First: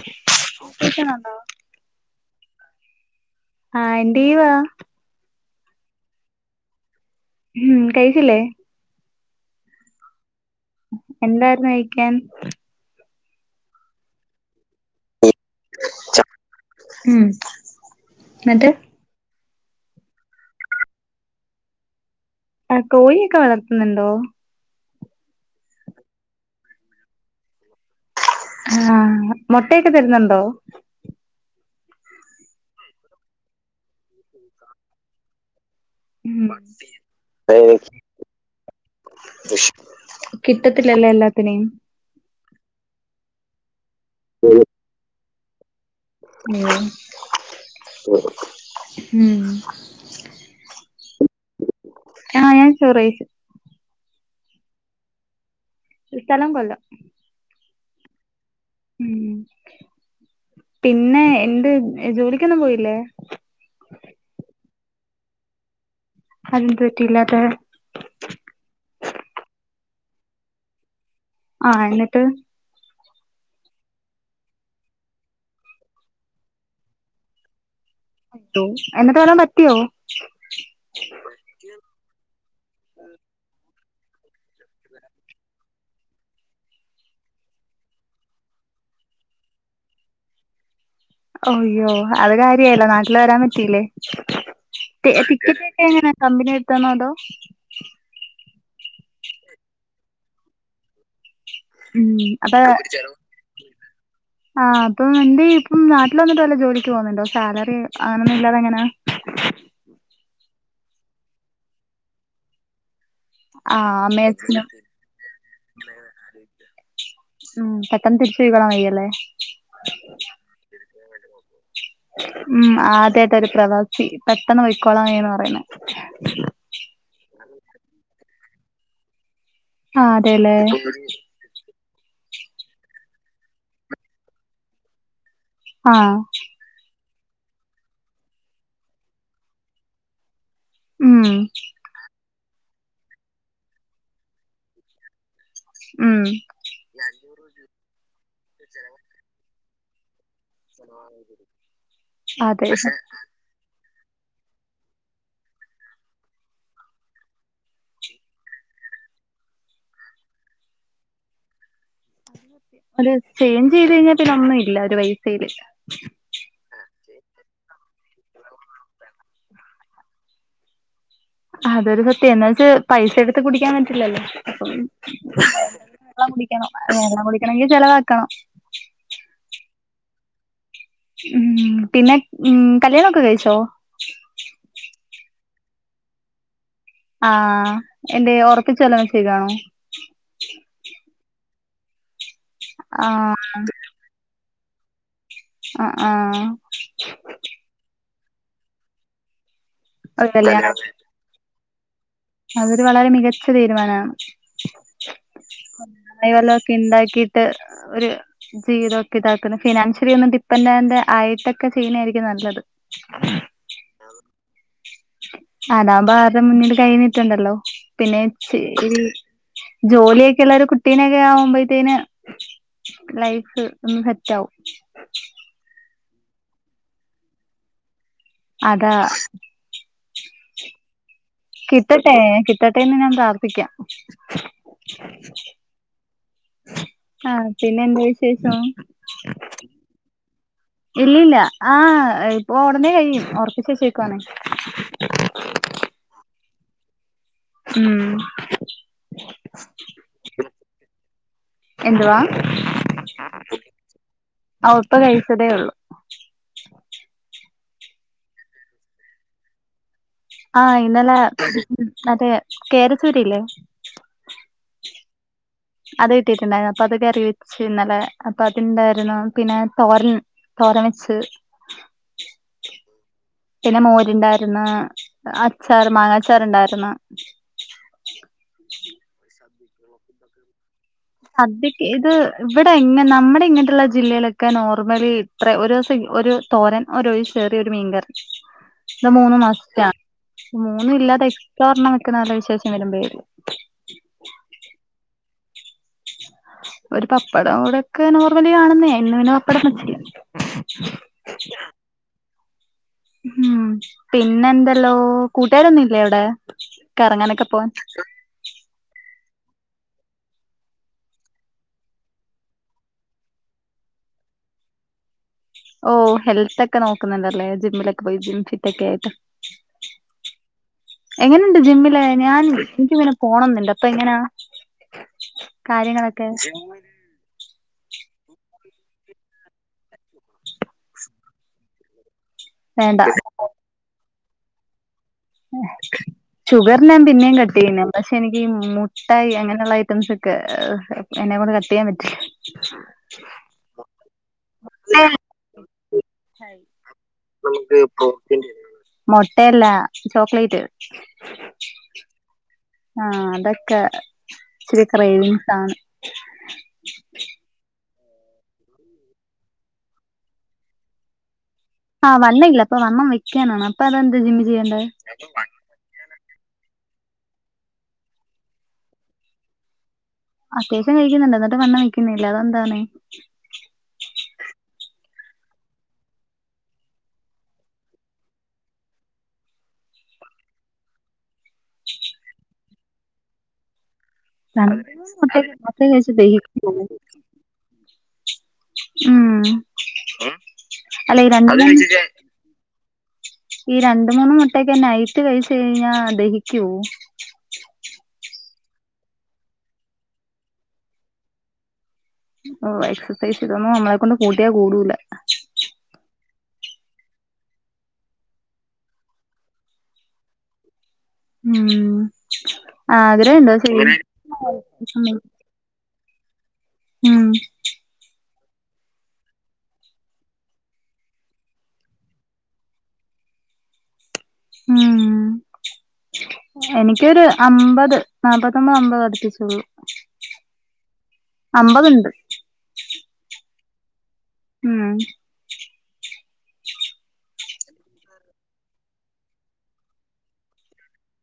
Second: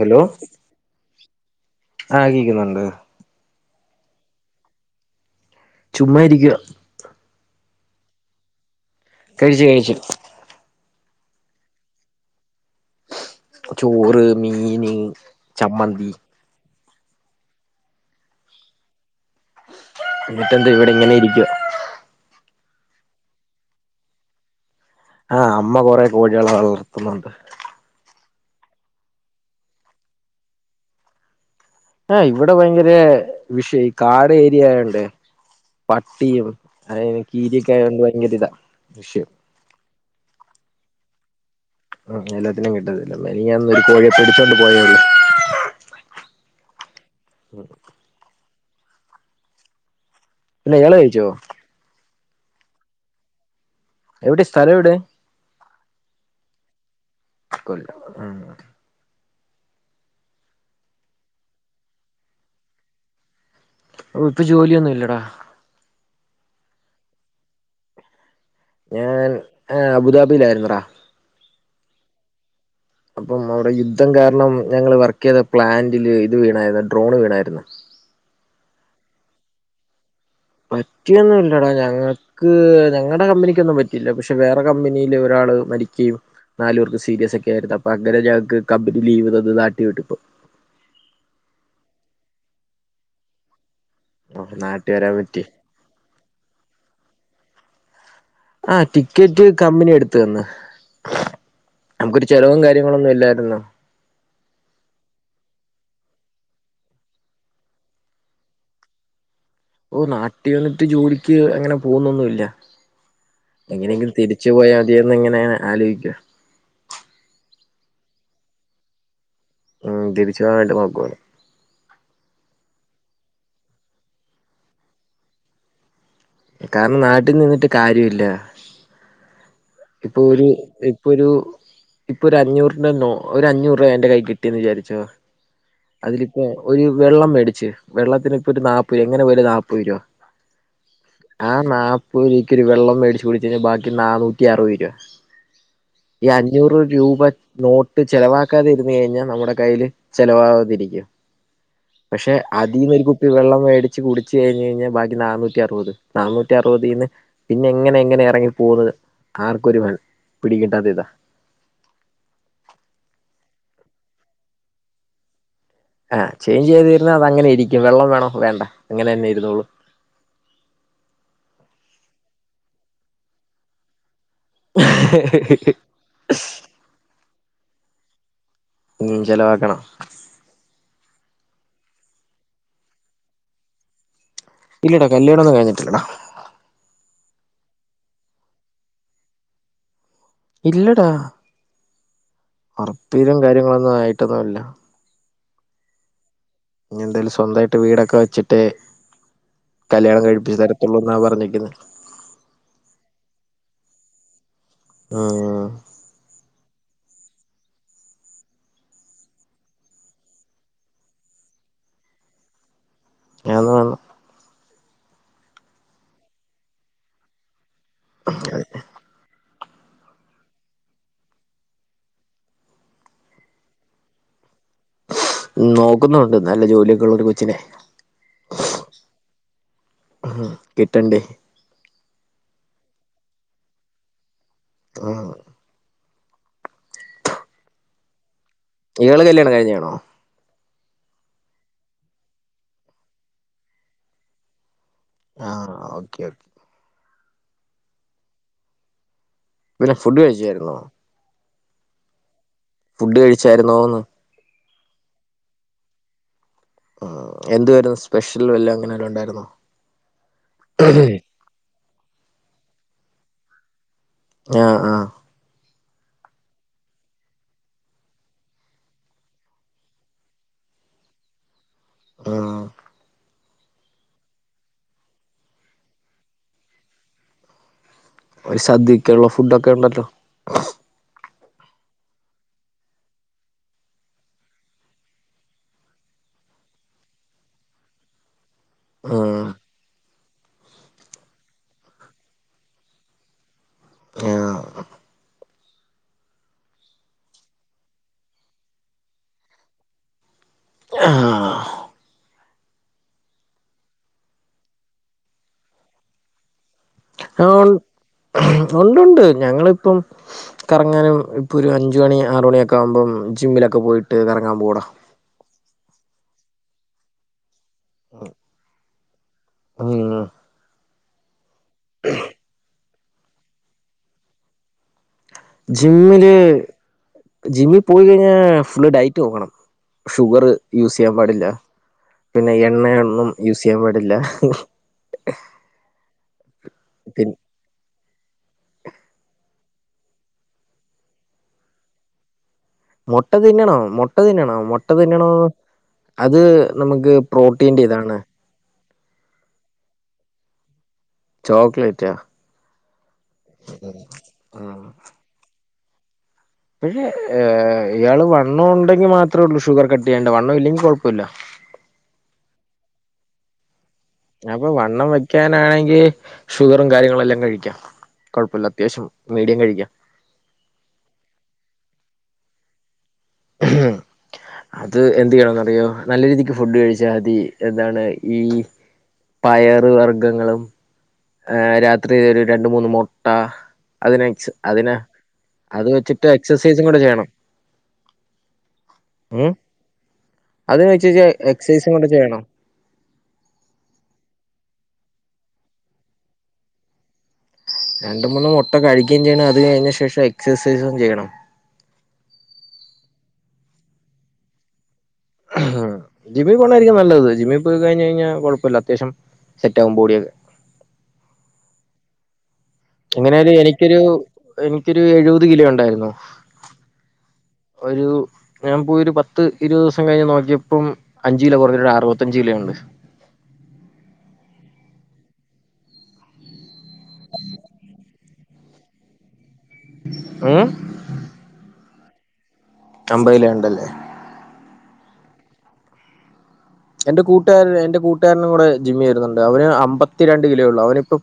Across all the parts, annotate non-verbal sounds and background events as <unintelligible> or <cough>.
Hello <unintelligible> ആഹ് കേക്കിന്നുണ്ട് ആഹ് എന്റീവ ചുമ്മാ ഇരിക്കുക ഉം കഴിച്ചില്ലേ കഴിച്ചു കഴിച്ചു എന്തായിരുന്നു കയിക്കാൻ ചോറ് മീന് ചമ്മന്തി ഉം നിട്ട് എന്നിട്ട എന്ത ഇവിടെ ഇങ്ങനെ ഇരിക്കുവ ആഹ് കോഴിയൊക്കെ വളർത്തുന്നുണ്ടോ ആഹ് അമ്മ കൊറെ കോഴികളെ വളർത്തുന്നുണ്ട് ആഹ് മോട്ടയൊക്കെ തരുന്നുണ്ടോ ആഹ് ഇവിടെ ഭയങ്കര വിഷയ ഈ കാട് ഏരിയയൊണ്ടേ ഉം പട്ടിയും കീരയൊക്കെ ആയോണ്ട് ഭയങ്കര ഇതാ ഇഷു കിട്ടത്തില്ല ല്ലേ എല്ലാത്തിനെയും ഓ എല്ലാത്തിനേം കിട്ടത്തില്ല മെനഞ്ഞാന്ന് ഒരു കോഴിയെ പിടിച്ചോണ്ട് പോയേള്ളൂ ഉം ഉം പിന്നെ യാള് കഴിച്ചോ ആഹ് ഞാൻ ചൊറയിച് എവിടെ സ്ഥലം എവിടെ സ്ഥലം കൊല്ലം കൊല്ലം <unintelligible> ഉം പിന്നെ എന്ത് ജോലിക്കൊന്നും പോയില്ലേ ഓ ക്ക്ജോലിയൊന്നും ഇല്ലടാ അതന്ത്റ്റി ല്ലാത്തെ ഞാൻ അബുദാബിയിലായിരുന്നടാ ആഹ് എന്നിട്ട് അപ്പം അവിടെ യുദ്ധം കാരണം ഞങ്ങള് വർക്ക് ചെയ്ത പ്ലാന്റില് ഇത് വീണായിരുന്നു ഡ്രോണ് വീണായിരുന് എന്നിട്ട് വരാൻ പറ്റിയോ പറ്റിയൊന്നുല്ലടാ ഞങ്ങക്ക് ഞങ്ങൾടെ കമ്പനിക്കൊന്നും പ ഇല്ല പക്ഷെ വേറെ കമ്പനിയില് ഒരാള് മരിക്കുകയും നാല് പർക്ക് സീരിയസ് ഒക്കെ ആയിരുന്നു അപ്പോ അങ്ങനെ ഞങ്ങക്ക് കമ്പനി ലീവ് തന്നതാ നാട്ടിൽ വിട്ടപ്പോ അയ്യോ അത്കാര്യായില്ലേ നാട്ടിൽ വരാൻ പറ്റില്ലേ നാട്ടി വരാൻ പറ്റി ടിക്കറ്റ്ക്കെ എങ്ങന കമ്പിനെ എടുത്ത് തന്നതോ ആഹ് ടിക്കറ്റ് കമ്പനി എടുത്ത് തന് ഉം നമുക്കൊരു ചെലവും അപ്പൊ കാര്യങ്ങളൊന്നും ഇല്ലായിരുന്നോ ആഹ് അപ്പം ന്റെ ഇപ്പം നാട്ടിൽ വന്നിട്ട് വല്ല ജോലിക്ക് പോകുന്നുണ്ടോ സാലറി അങ്ങനൊന്നും ഇല്ലാതെ ങ്ങനയ <unintelligible> ഓഹ് നാട്ടിൽ വന്നിട്ട് ജോലിക്ക് അങ്ങന പോകുന്നൊന്നുല്ല ആഹ് എങ്ങനെയെങ്കിലും തിരിച്ചു അമ്മയച്ചനും പോയാ മതിയെന്ന് ഇങ്ങനെ നെ ആലോയിക്ക <inaudible> മം പെട്ടന്ന് തിരിച്ച് പോയി കളാൻ വയ്യല്ലേ തിരിച്ചു പോകാൻ നല്ല കൊഴപ്പോണ് മം ആദ്യായിട്ട ഒരു പ്രവാസി പെട്ടെന്ന് പോയിക്കോളാന്ന് പറയുന്നേ കാരണം നാട്ടിൽ നിന്നിട്ട് കാര്യോല്ല്യ ആഹ് ഇപ്പൊ ഒരു അതെല്ലേ ഇപ്പൊ ഒരു ഇപ്പൊ ഒരു അഞ്ഞൂറിന്റെ നോ ഒരു അഞ്ഞൂറ് രൂപ എന്റെ കൈ കിട്ടിയെന്ന് വിചാരിച്ചോ ആഹ് അതിൽ ഒരു വെള്ളം മേടിച്ച് വെള്ളത്തിന് ഇപ്പൊ ഒരു നാപ്പൊരു എങ്ങനെ പോയാലും നാപ്പൊരു രൂപ ഉം ആഹ് നാപ്പത് രൂപക്കി ഒര് വെള്ളം മേടിച്ച് കുടിച്ചക്കഴിഞ്ഞാ ബാക്കി നാന്നൂ നൂറ്റി അറുപത് രൂപ ഉം ഈ അഞ്ഞൂറ് രൂപ നോട്ട് ചെലവാക്കാതിരുന്ന് കഴിഞ്ഞാൽ നമ്മുടെ കയ്യിൽ ചിലവാ രിക്കും പഷേ അതെ അതീന്നൊരു കുപ്പി വെള്ളം മേടി ച്ച് കുടിച്ച് കഴിഞ്ഞഴിഞ്ഞാ ബാക്കി നാനൂറ്റി അറുപത് നാനൂറ്റി അറുവതിന്ന്.. പിന്നെ എങ്ങനെ എങ്ങനെയെങ്ങനെ എറങ്ങി പോന്നത്. ആർക്കും ഒരുവൻ പിടി കിട്ടാത്തെ ഇതാ. അത് ചെയ്ഞ്ച് ചെയ്ത് കഴിഞ്ഞാ പിന്നൊ ഇല്ല ഒരു പൈസയില്. ആ, ചെയ്ഞ്ച് ചെയ്യാതിരുന്ന അത്‌ അങ്ങനെ ഇരിക്കും വെള്ളം വേണോ വേണ്ട അങ്ങനെന്നെ ഇരുന്നോളും അതൊരു സത്യം എന്നാ വെച്ച് പൈസ എടുത്ത് കുടിക്കാൻ പറ്റില്ലല്ലോ. വെള്ളം കുടിക്കെണം വെള്ളം കുടിക്കണങ്കി ചെലവാക്കണം. ഉം ചെലവാക്കണം.. മ്ഹ്, പിന്നെ ഉം കല്യാണൊക്കെ കഴിച്ചോ. ഇല്ലടാ കല്യാണൊന്ന് കഴിഞ്ഞിട്ടില്ലട. ആഹആ എന്തേ ഒറപ്പിച്ച് വല്ലോം വെച്ചേകാണോ.. ഇല്ലടാ. ആഹ് ഒറപ്പീലും കാര്യങ്ങളൊന്നു ആയിട്ടൊന്നുംല്ല ആഹ് ആഹാ ഇനിന്തായാലും സ്വന്തായിട്ട് വീടൊക്കെ വെച്ചിട്ടെ കല്ല്യാണം ഒരു കഴിപ്പിച് കല്യാണം തരത്തുള്ളൂ. ന്നാ പറഞ്ഞേക്കുന്നേ. അതൊരു വളരെ മികച്ച തീരുമാനണ്. ആഹ് കായി വല്ലതൊക്കെ ഇണ്ടാക്കിട്ട് ഹ് ഒരു. ജീവിതം ഓക്കെ ഇതാക്കന്ന് ഫിനാൻഷ്യലി ഒന്ന് ഡിപ്പെൻഡൻറ് ആയിട്ടൊക്കെ ചെയ്യിണായിരിക്കും നല്ലത്. അതാണ് അതാവുമ്പ ആര്ടെ മുന്നില് കൈന്നീട്ടണ്ടല്ലോ. പിന്നെ ജീ ഈ ജോലിയൊക്കെള്ളൊരു കുട്ടീനൊക്കെ ആവുമ്പോഴത്തേന്. ലൈഫ് ഒന്ന് സെറ്റാവും. നോക്കുന്നുണ്ട് നല്ല ജോലിയൊക്കെള്ള ഒരു കൊച്ചിനെ. അതാ. ആഹ് കിട്ടണ്ടേ. കിട്ടട്ടെ കിട്ടട്ടേന്ന് ഞാൻ പ്രാർത്ഥിക്കാം ഉം ആ, പിന്നെന്താ വിശേഷം. ഇയാള് കല്യാണം കഴിഞ്ഞാണോ. ഇല്ലല്ല ആഹ ഇപ്പൊ ഒടനെ കഴിയും ഒറപ്പിചെചേകുവാണ്.. ആഹ ഓക്കെ ഉം പിന്നെ ഫുഡ് കഴിചാര്ന്നോ എന്തുവാ. ഫുഡ് കഴിച്ചാര്ന്നോന്ന്. ആ, ഇപ്പം കഴിച്ചതേഒള്ളൂ. എന്തുവാര്ന്നു സ്പെഷ്യൽ വല്ല അങ്ങനൊല്ലോണ്ടായിരുന്നോ... ആഹ, ഇന്നലെ അതേ കേരച്ചൂരയില്ലേ.. ഞ്ഞ. ആഹ.. അത് കിട്ടിട്ടുണ്ടായിരുന്നു അപ്പൊ അതക്കെ അറി വെച്ച് ഇന്നലെ അപ്പൊ അതിണ്ടായിരുന്നു പിന്നെ തോരൽ.. തോരം വെച്ച്. ആഹ. പിന്നെ മോരിണ്ടായിര്ന്ന് അച്ചാർ മാങ്ങ അച്ചാർ ഇണ്ടായിര്ന്ന്.. ഒരു സദ്യക്കുള്ള ഫുഡോക്കെണ്ടല്ലോ.. സദ്യക്ക് ഇത് ഇവിടെ എങ്ങെ നമ്മുടെ ഇങ്ങൻട്ട്ള്ള ജില്ലയിലൊക്കെ നോർമലി.. ത്രേ ഒരുസം ഒരു തോരൻ ഒഴി ചെറിയൊരു. മീൻകറി.. ഇത് മൂന്നും ആഹ് മഷ്റ്റ മൂന്നും ഇല്ലാതെ എസ് ചോർണ്ണ നിക്കുന്ന അലോ വിശേഷം വരുബേ ഒള്ളു.. മ്യാഹ. ഒരു പപ്പടം ഇവിടെക്കെ നോർമലിയാണെന്നേ ഇന്ന് പിന്നെ പപ്പടം വചിട്ടില്ല. <inaudible> ആഹ് ഉം പിന്നെന്തല്ലോ കൂട്ടുകാരൊന്നുല്ലേ അവിടെ കറങ്ങാനൊക്കെ പോവാൻ ഉണ്ട്ണ്ട് ഞങ്ങളിപ്പം കറങ്ങാനും ഇപ്പൊ ഒരു അഞ്ച് മണി ആറു മണിയൊക്കാവുമ്പം ജിമ്മിലൊക്കെ പോയിട്ട് കറങ്ങാൻ പോവുട ഓ ഹെൽതോക്കെ നോക്കുന്നുണ്ടല്ലേ ജിമ്മിലൊക്കെ പോയി ജിം ഫിറ്റൊക്കെ ആയിട്ട് ഉം എങ്ങനെണ്ട് ജിമ്മില് ഞാൻ എനിക്ക്ങ്ങനെ പോണംന്നുണ്ട് അപ്പോ എങ്ങനാ കാര്യങ്ങളൊക്കെ ജിമ്മില് ജിമ്മി പോയി കഴിഞ്ഞാ ഫുള്ള് ഡയറ്റ് നോക്കണം ഷുഗർ യൂസ് ചെയ്യാൻ പാടില്ല പിന്നെ വേണ്ട എണ്ണയൊന്നും യൂസെയ്യാൻ പാടില്ല ഷുഗർ ഞാൻ പിന്നേയും കട്ട് പിന്നെ പക്ഷെ എനിക്കീ മുട്ടായി അങ്ങനെയുള്ള ഐറ്റംസൊക്കെ എന്നെ കൊണ്ട് കട്ട് ചെയ്യാൻ പറ്റില്ല മൊട്ട തിന്നണം മൊട്ട തിന്നണം മൊട്ട തിന്നണോ അത് നമ്മക്ക് പ്രോട്ടീന്റെ ഇതാണ് മൊട്ടയല്ല ചോക്ലേറ്റ് ചോക്ലേറ്റ ആഹ് അതൊക്കെ ഉം ഇച്ചിരി ക്രെവിങ്സാണ് ഏ ഇയാള് വണ്ണം ഉണ്ടെങ്കി മാത്രേള്ളൂ ഷുഗർ കട്ടെയ്യണ്ടെ വണ്ണവില്ലെങ്കി കുഴപ്പവില്ല ആഹ് വണ്ണയില്ല അപ്പൊ വണ്ണം വെക്കാനാണ് ഇപ്പനന്തു ജിം അപ്പൊ വണ്ണം വെക്കാനാണെങ്കി ഷുഗറും കാര്യങ്ങളെല്ലാം കഴിക്കാം കുഴപ്പല്ല അത്യാവശ്യം മീഡിയം കഴിക്കാം അത്യാവശ്യം കഴിക്കുന്നുണ്ട് എന്നിട്ട് വണ്ണം വെക്കുന്നില്ല അതെന്താണ് ഹം അത് എന്ത് ചെയ്യണറിയോ നല്ല രീതിക്ക് ഫുഡ് കഴിച്ചാതി എന്താണ് ഈ പയറ് വർഗങ്ങളും ആ രാത്രി ഒരു രണ്ട് മൂന്ന് മൊട്ട അതിനെ <inaudible> എക്സസൈസും കൂടെ ചെയ്യണം ഉം അത് അല്ല വെച്ച് ഈ രണ്ട എക്സസൈസും കൂടെ ചെയ്യണം ഈ രണ്ട് മൂന്ന് മുട്ടൊയോക്കെ നൈറ്റ് കഴിച്ച് കഴിഞ്ഞാ ദഹിക്കോ? രണ്ട് മൂന്ന് മുട്ട കഴിക്കയും ചെയ്യണം അത് കഴിഞ്ഞ ശേഷം എക്സസൈസും ചെയ്യണം ഓ എക്സസൈസ് ഇതൊന്നും നമ്മളെ കൊണ്ട് കൂട്ടിയാ കൂടൂല ജിമ്മി പോണായിരിക്കും നല്ലത് ജിമ്മി പോയി കഴിഞ്ഞഴിഞ കുഴപ്പല്ല അത്യാവ്യം സെറ്റ് ആകും ബോഡിയൊക്കെ ഉം ആഗ്രഹണ്ടോ എങ്ങനായാലും ചെയ്യാൻ എനിക്കൊരു എനിക്കൊരു എഴുപത് കിലോ ഉണ്ടായിരുന്നു ഉം പ ഒരു ഞാൻ പോയി ഒരു പത്ത് ഇരുപത് ദിവസം കഴിഞ്ഞ് നോക്കിയപ്പം അഞ്ച് കിലോ കുറഞ്ഞൊരു അറുപത്തഞ്ച് കിലോ ഉണ്ട് ഉം എനിക്കൊരു അമ്പത് നാല്പത്തൊമ്പത് അമ്പത് അടുപ്പിച്ചോള്ളൂ ഉം അമ്പത്ണ്ട് അമ്പത് കിലോണ്ടല്ലേ ഉം എന്റെ കൂട്ടുകാരൻ എന്റെ കൂട്ടുകാരനും കൂടെ ജിമ്മി വരുന്നുണ്ട് അവന് അമ്പത്തിരണ്ട് കിലോയുള്ളൂ അവനിപ്പം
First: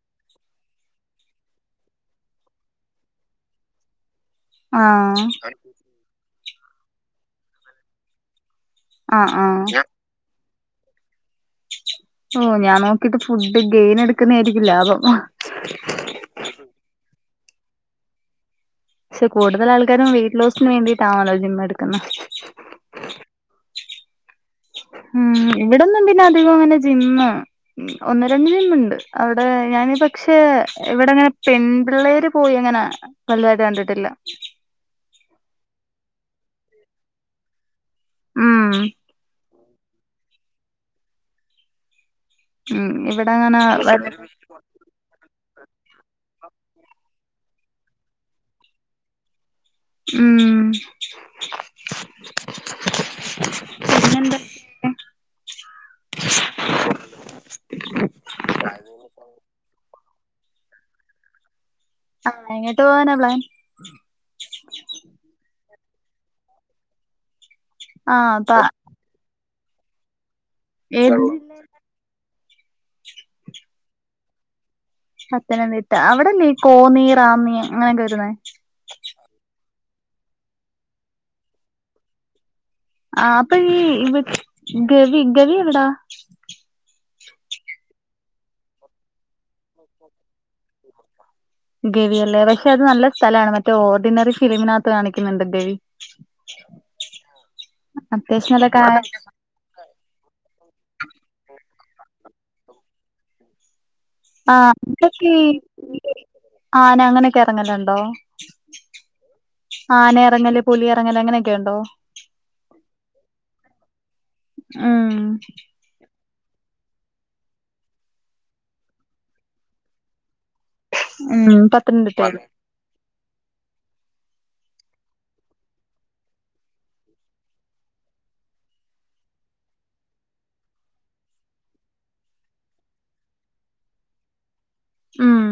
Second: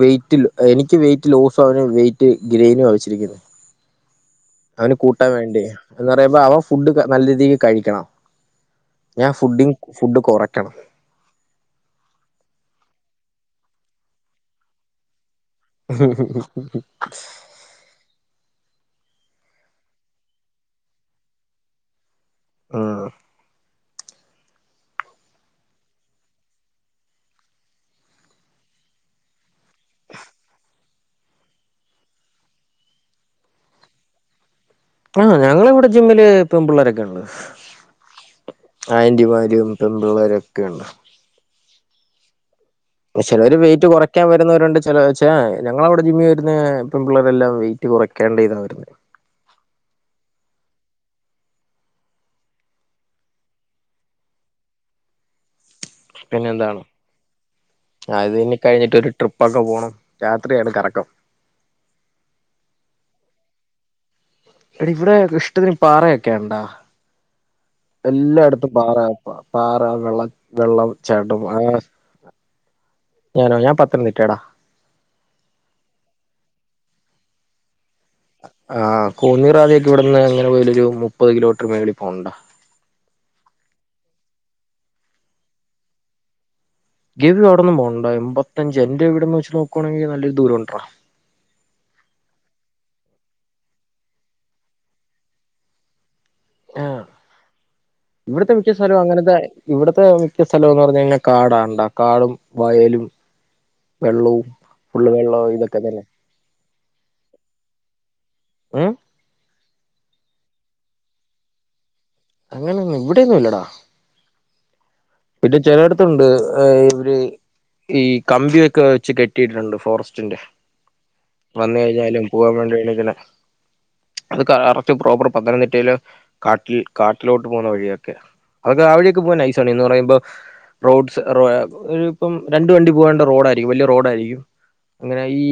വെയിറ്റ്ല്ല എനിക്ക് വെയിറ്റ് ലോസും അവന് വെയിറ്റ് ഗെയ്നുവാ വച്ചിരിക്കുന്നെ അവന് ആഹ് കൂട്ടാൻ വേണ്ടി എന്ന് പറയുമ്പ അവൻ ഫുഡ് നല്ല രീതിക്ക് കഴിക്കണം ഞാൻ ആഹ് ഫുഡിങ്‌ ഫുഡ് കുറക്കണം ഓഹ് ഞാൻ നോക്കിട്ട് ഫുഡ് ഗെയിൻ എടുക്കുന്നെയിരിക്കും ലാഭം ക്ഷെ കൂടുതൽ ആൾക്കാരും വെയിറ്റ് ലോസിനു വേണ്ടിയിട്ടാണല്ലോ ജിം എടുക്കുന്നേ ഉം ഉം ഇവിടൊന്നും പിന്നെ അധികം അങ്ങനെ ജിമ്മ് ഉം ഒന്ന് രണ്ട് ജിമ്മുണ്ട് അവിടെ ഞാന് പക്ഷേ ഇവിടങ്ങനെ പെൺപിള്ളേര് പോയി അങ്ങനെ വലുതായിട്ട് കണ്ടിട്ടില്ല ആഹ് ഞങ്ങടിവിടെ ജിമ്മിലെ പെൺപിള്ളേരൊക്കെയൊണ്ട് ഉം ആന്റിമാരും പെൺമ്പിള്ളേരൊക്കെയുണ്ട് ഉം ക്ഷേ ഇവിടെ ചെലര് അങ്ങനെ വെയിറ്റു കുറയ്ക്കാ വരുന്നവരുണ്ട് ചില ച് ആഹ് ഞങ്ങളവിടെ ജിമ്മി വരുന്നേ പെൺമ്പിള്ളേരെല്ലാം വെയിറ്റ് കുറയ്ക്കേണ്ട ഇതാ വരുന്നേ ഉം പിന്നെന്താ പിന്നെന്താണ് അതിനി കഴിഞ്ഞിട്ടൊരു ട്രിപ്പൊക്കെ പോണം രാത്രിയാണ് കറക്കം ആഹ് എങ്ങാട്ട് പോവാനാ പ്ലാൻ എടെ ഇവിടെ ഇഷ്ട്ടത്തിന് പാറയൊക്കെയൊണ്ടോ ആഹ് അപ്പ എല്ലാടത്തും പാറ പാറ വെള്ള വെള്ളം ഏത് ചട്ടം ജില്ല ആഹ് ഞാനോ ഞാൻ പത്തനംതിട്ടെടാ പത്തനംതിട്ട അവിടല്ലേ ഈ കോന്നി റാന്നി അങ്ങനൊക്കെ വരുന്നേ ആഹ് കോന്നി റാന്നി ഒക്കെ ഇവിടുന്ന് എങ്ങനെ പോയാലുമൊരു മുപ്പത് കിലോമീറ്റർ മേളിൽ പോണം ടാ ആഹ് അപ്പ ഈഹ് ഗവി ഗവി എവിടാ ഗവി അവിടൊന്നും പോണ്ടാ എമ്പത്തഞ്ച് എന്റെ വീടെന്ന് വെച്ച് നോക്കുവാണെങ്കി നല്ലൊരു ദൂരം ഉണ്ട്രാ <unintelligible> ഗവി അല്ലേ പക്ഷെ അത് നല്ല സ്ഥലാണ് മറ്റേ ഓർഡിനറി ഫിലിമിനകത്ത് കാണിക്കുന്നുണ്ട് ഗവി ആഹ് അത്യാവശ്യം ഇവിടുത്തെ നല്ല മിക്ക കാ സ്ഥലവും അങ്ങനത്തെ ഇവിടുത്തെ മിക്ക സ്ഥലം എന്നു പറഞ്ഞ് കഴിഞ്ഞാ കാടാണ്‌ടാ കാടും വയലും വെള്ളവും ഫുള്ള് ആഹ് വെള്ളവും ഇതൊക്കെ തന്നെ <inaudible> ആന അങ്ങനൊക്കെ ഇറങ്ങലൊണ്ടോ ഉം ആന ഇറങ്ങല് പുലി ഇറങ്ങല് അങ്ങനൊക്കെയുണ്ടോ അങ്ങനൊന്നും ഇവിടെന്നും ഇല്ലെടാ ഉം പിന്നെ ചെലട ത്തുണ്ട് ഏഹ് ഇവരെ ഈ കമ്പിയൊക്കെ വെച്ച് കെട്ടിയിട്ടുണ്ട് ഫോറസ്റ്റിന്റെ ഉം വന്നു കഴിഞ്ഞാലും പത്തനംതിട്ടയില് പോവാൻ വേണ്ടി <unintelligible> അത് കറക്റ്റ് പ്രോപ്പർ പത്തനംതിട്ടയില് കാട്ടിൽ കാട്ടിലോട്ട് പോന്ന വഴിയൊക്കെയാ അത് ആ വഴിയൊക്കെ പോവാൻ നൈസാണെ എന്നു പറയുമ്പാ റോഡ് സ് റുവാ ഏഹ് ഒരു ഇപ്പം രണ്ടു വണ്ടി പോകേണ്ട റോഡാരിക്കും വലിയ റോഡാരിക്കും എങ്ങനെ ഉം ഈ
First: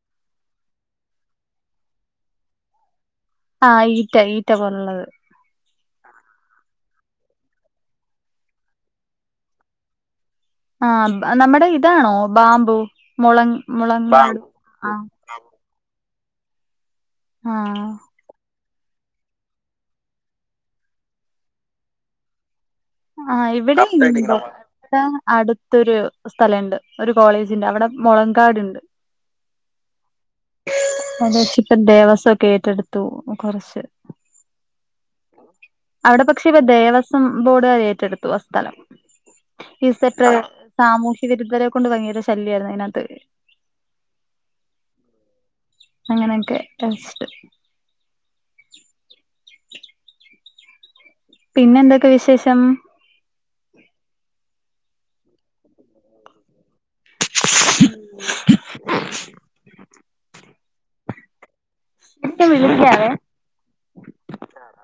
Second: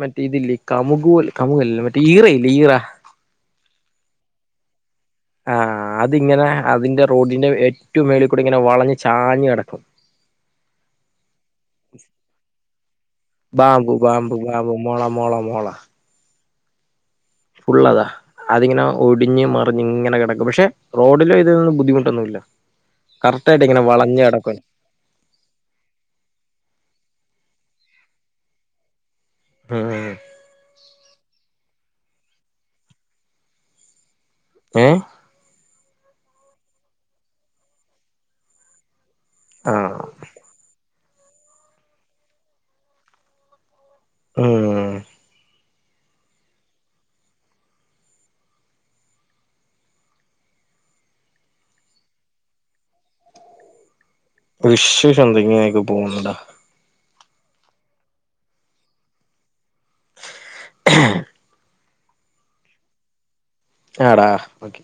മറ്റേ ഇതില്ലേ കമുകു പോൽ കമുകല്ല മറ്റേ ഈറയില്ലേ ഈറ ആഹ് ഈറ്റ ഈറ്റ പോലൊള്ളത് ആഹ് അതിങ്ങനെ അതിന്റെ റോഡിന്റെ ഏറ്റവും മേളിക്കൂടിങ്ങനെ വളഞ്ഞ് ചാഞ്ഞ് കെടക്കും ആഹ് നമ്മുടെ ഇതാണോ ബാംബൂ മുളങ്‌ ബാമ്പു മുളങ് ബാമ്പു ബാമ്പു മോള ആഹ് മോള മോള ആഹ് ഫുള്ളതാ അതിങ്ങനെ ഒടിഞ്ഞ് മറിഞ്ഞ് ഇങ്ങനെ കെടക്കും പക്ഷെ റോഡിലു ഇതിനൊന്നും ബുദ്ധിമുട്ടൊന്നുമില്ല കറക്റ്റായിട്ടിങ്ങനെ വളഞ്ഞു കെടക്കും ഇവി അടുത്തൊരു സ്ഥലണ്ട് ഒരു കോളേജിന്റെ അവിടം മൊളങ്കാടുണ്ട് ഉം അതേച്ചിപ്പം ദേവസ്വൊക്കെ ഏറ്റെടുത്തു കൊറച്ചെ ഏഹ് അവിടെ പക്ഷേപ്പം ദേവസ്വം ബോർഡുകാരെ ഏറ്റെടുത്തു ആ സ്ഥലം ആ ഈസറ്റെ സാമൂഹ്യ വിരുദ്ധരെ കൊണ്ട് ഭയങ്കര ശല്യായിരുന്നു അയിനത്ത് ഉം അങ്ങനൊക്കെ ടെസ്റ്റെ പിന്നെന്തൊക്കെയാ വിശേഷം വിശ്ശെഷം എന്തെ ഇങ്ങനൊക്കെ പോന്നെടാ <inaudible> <inaudible> ഇപ്പം വിളിക്കാവേ. ആടാ ഓക്കെ.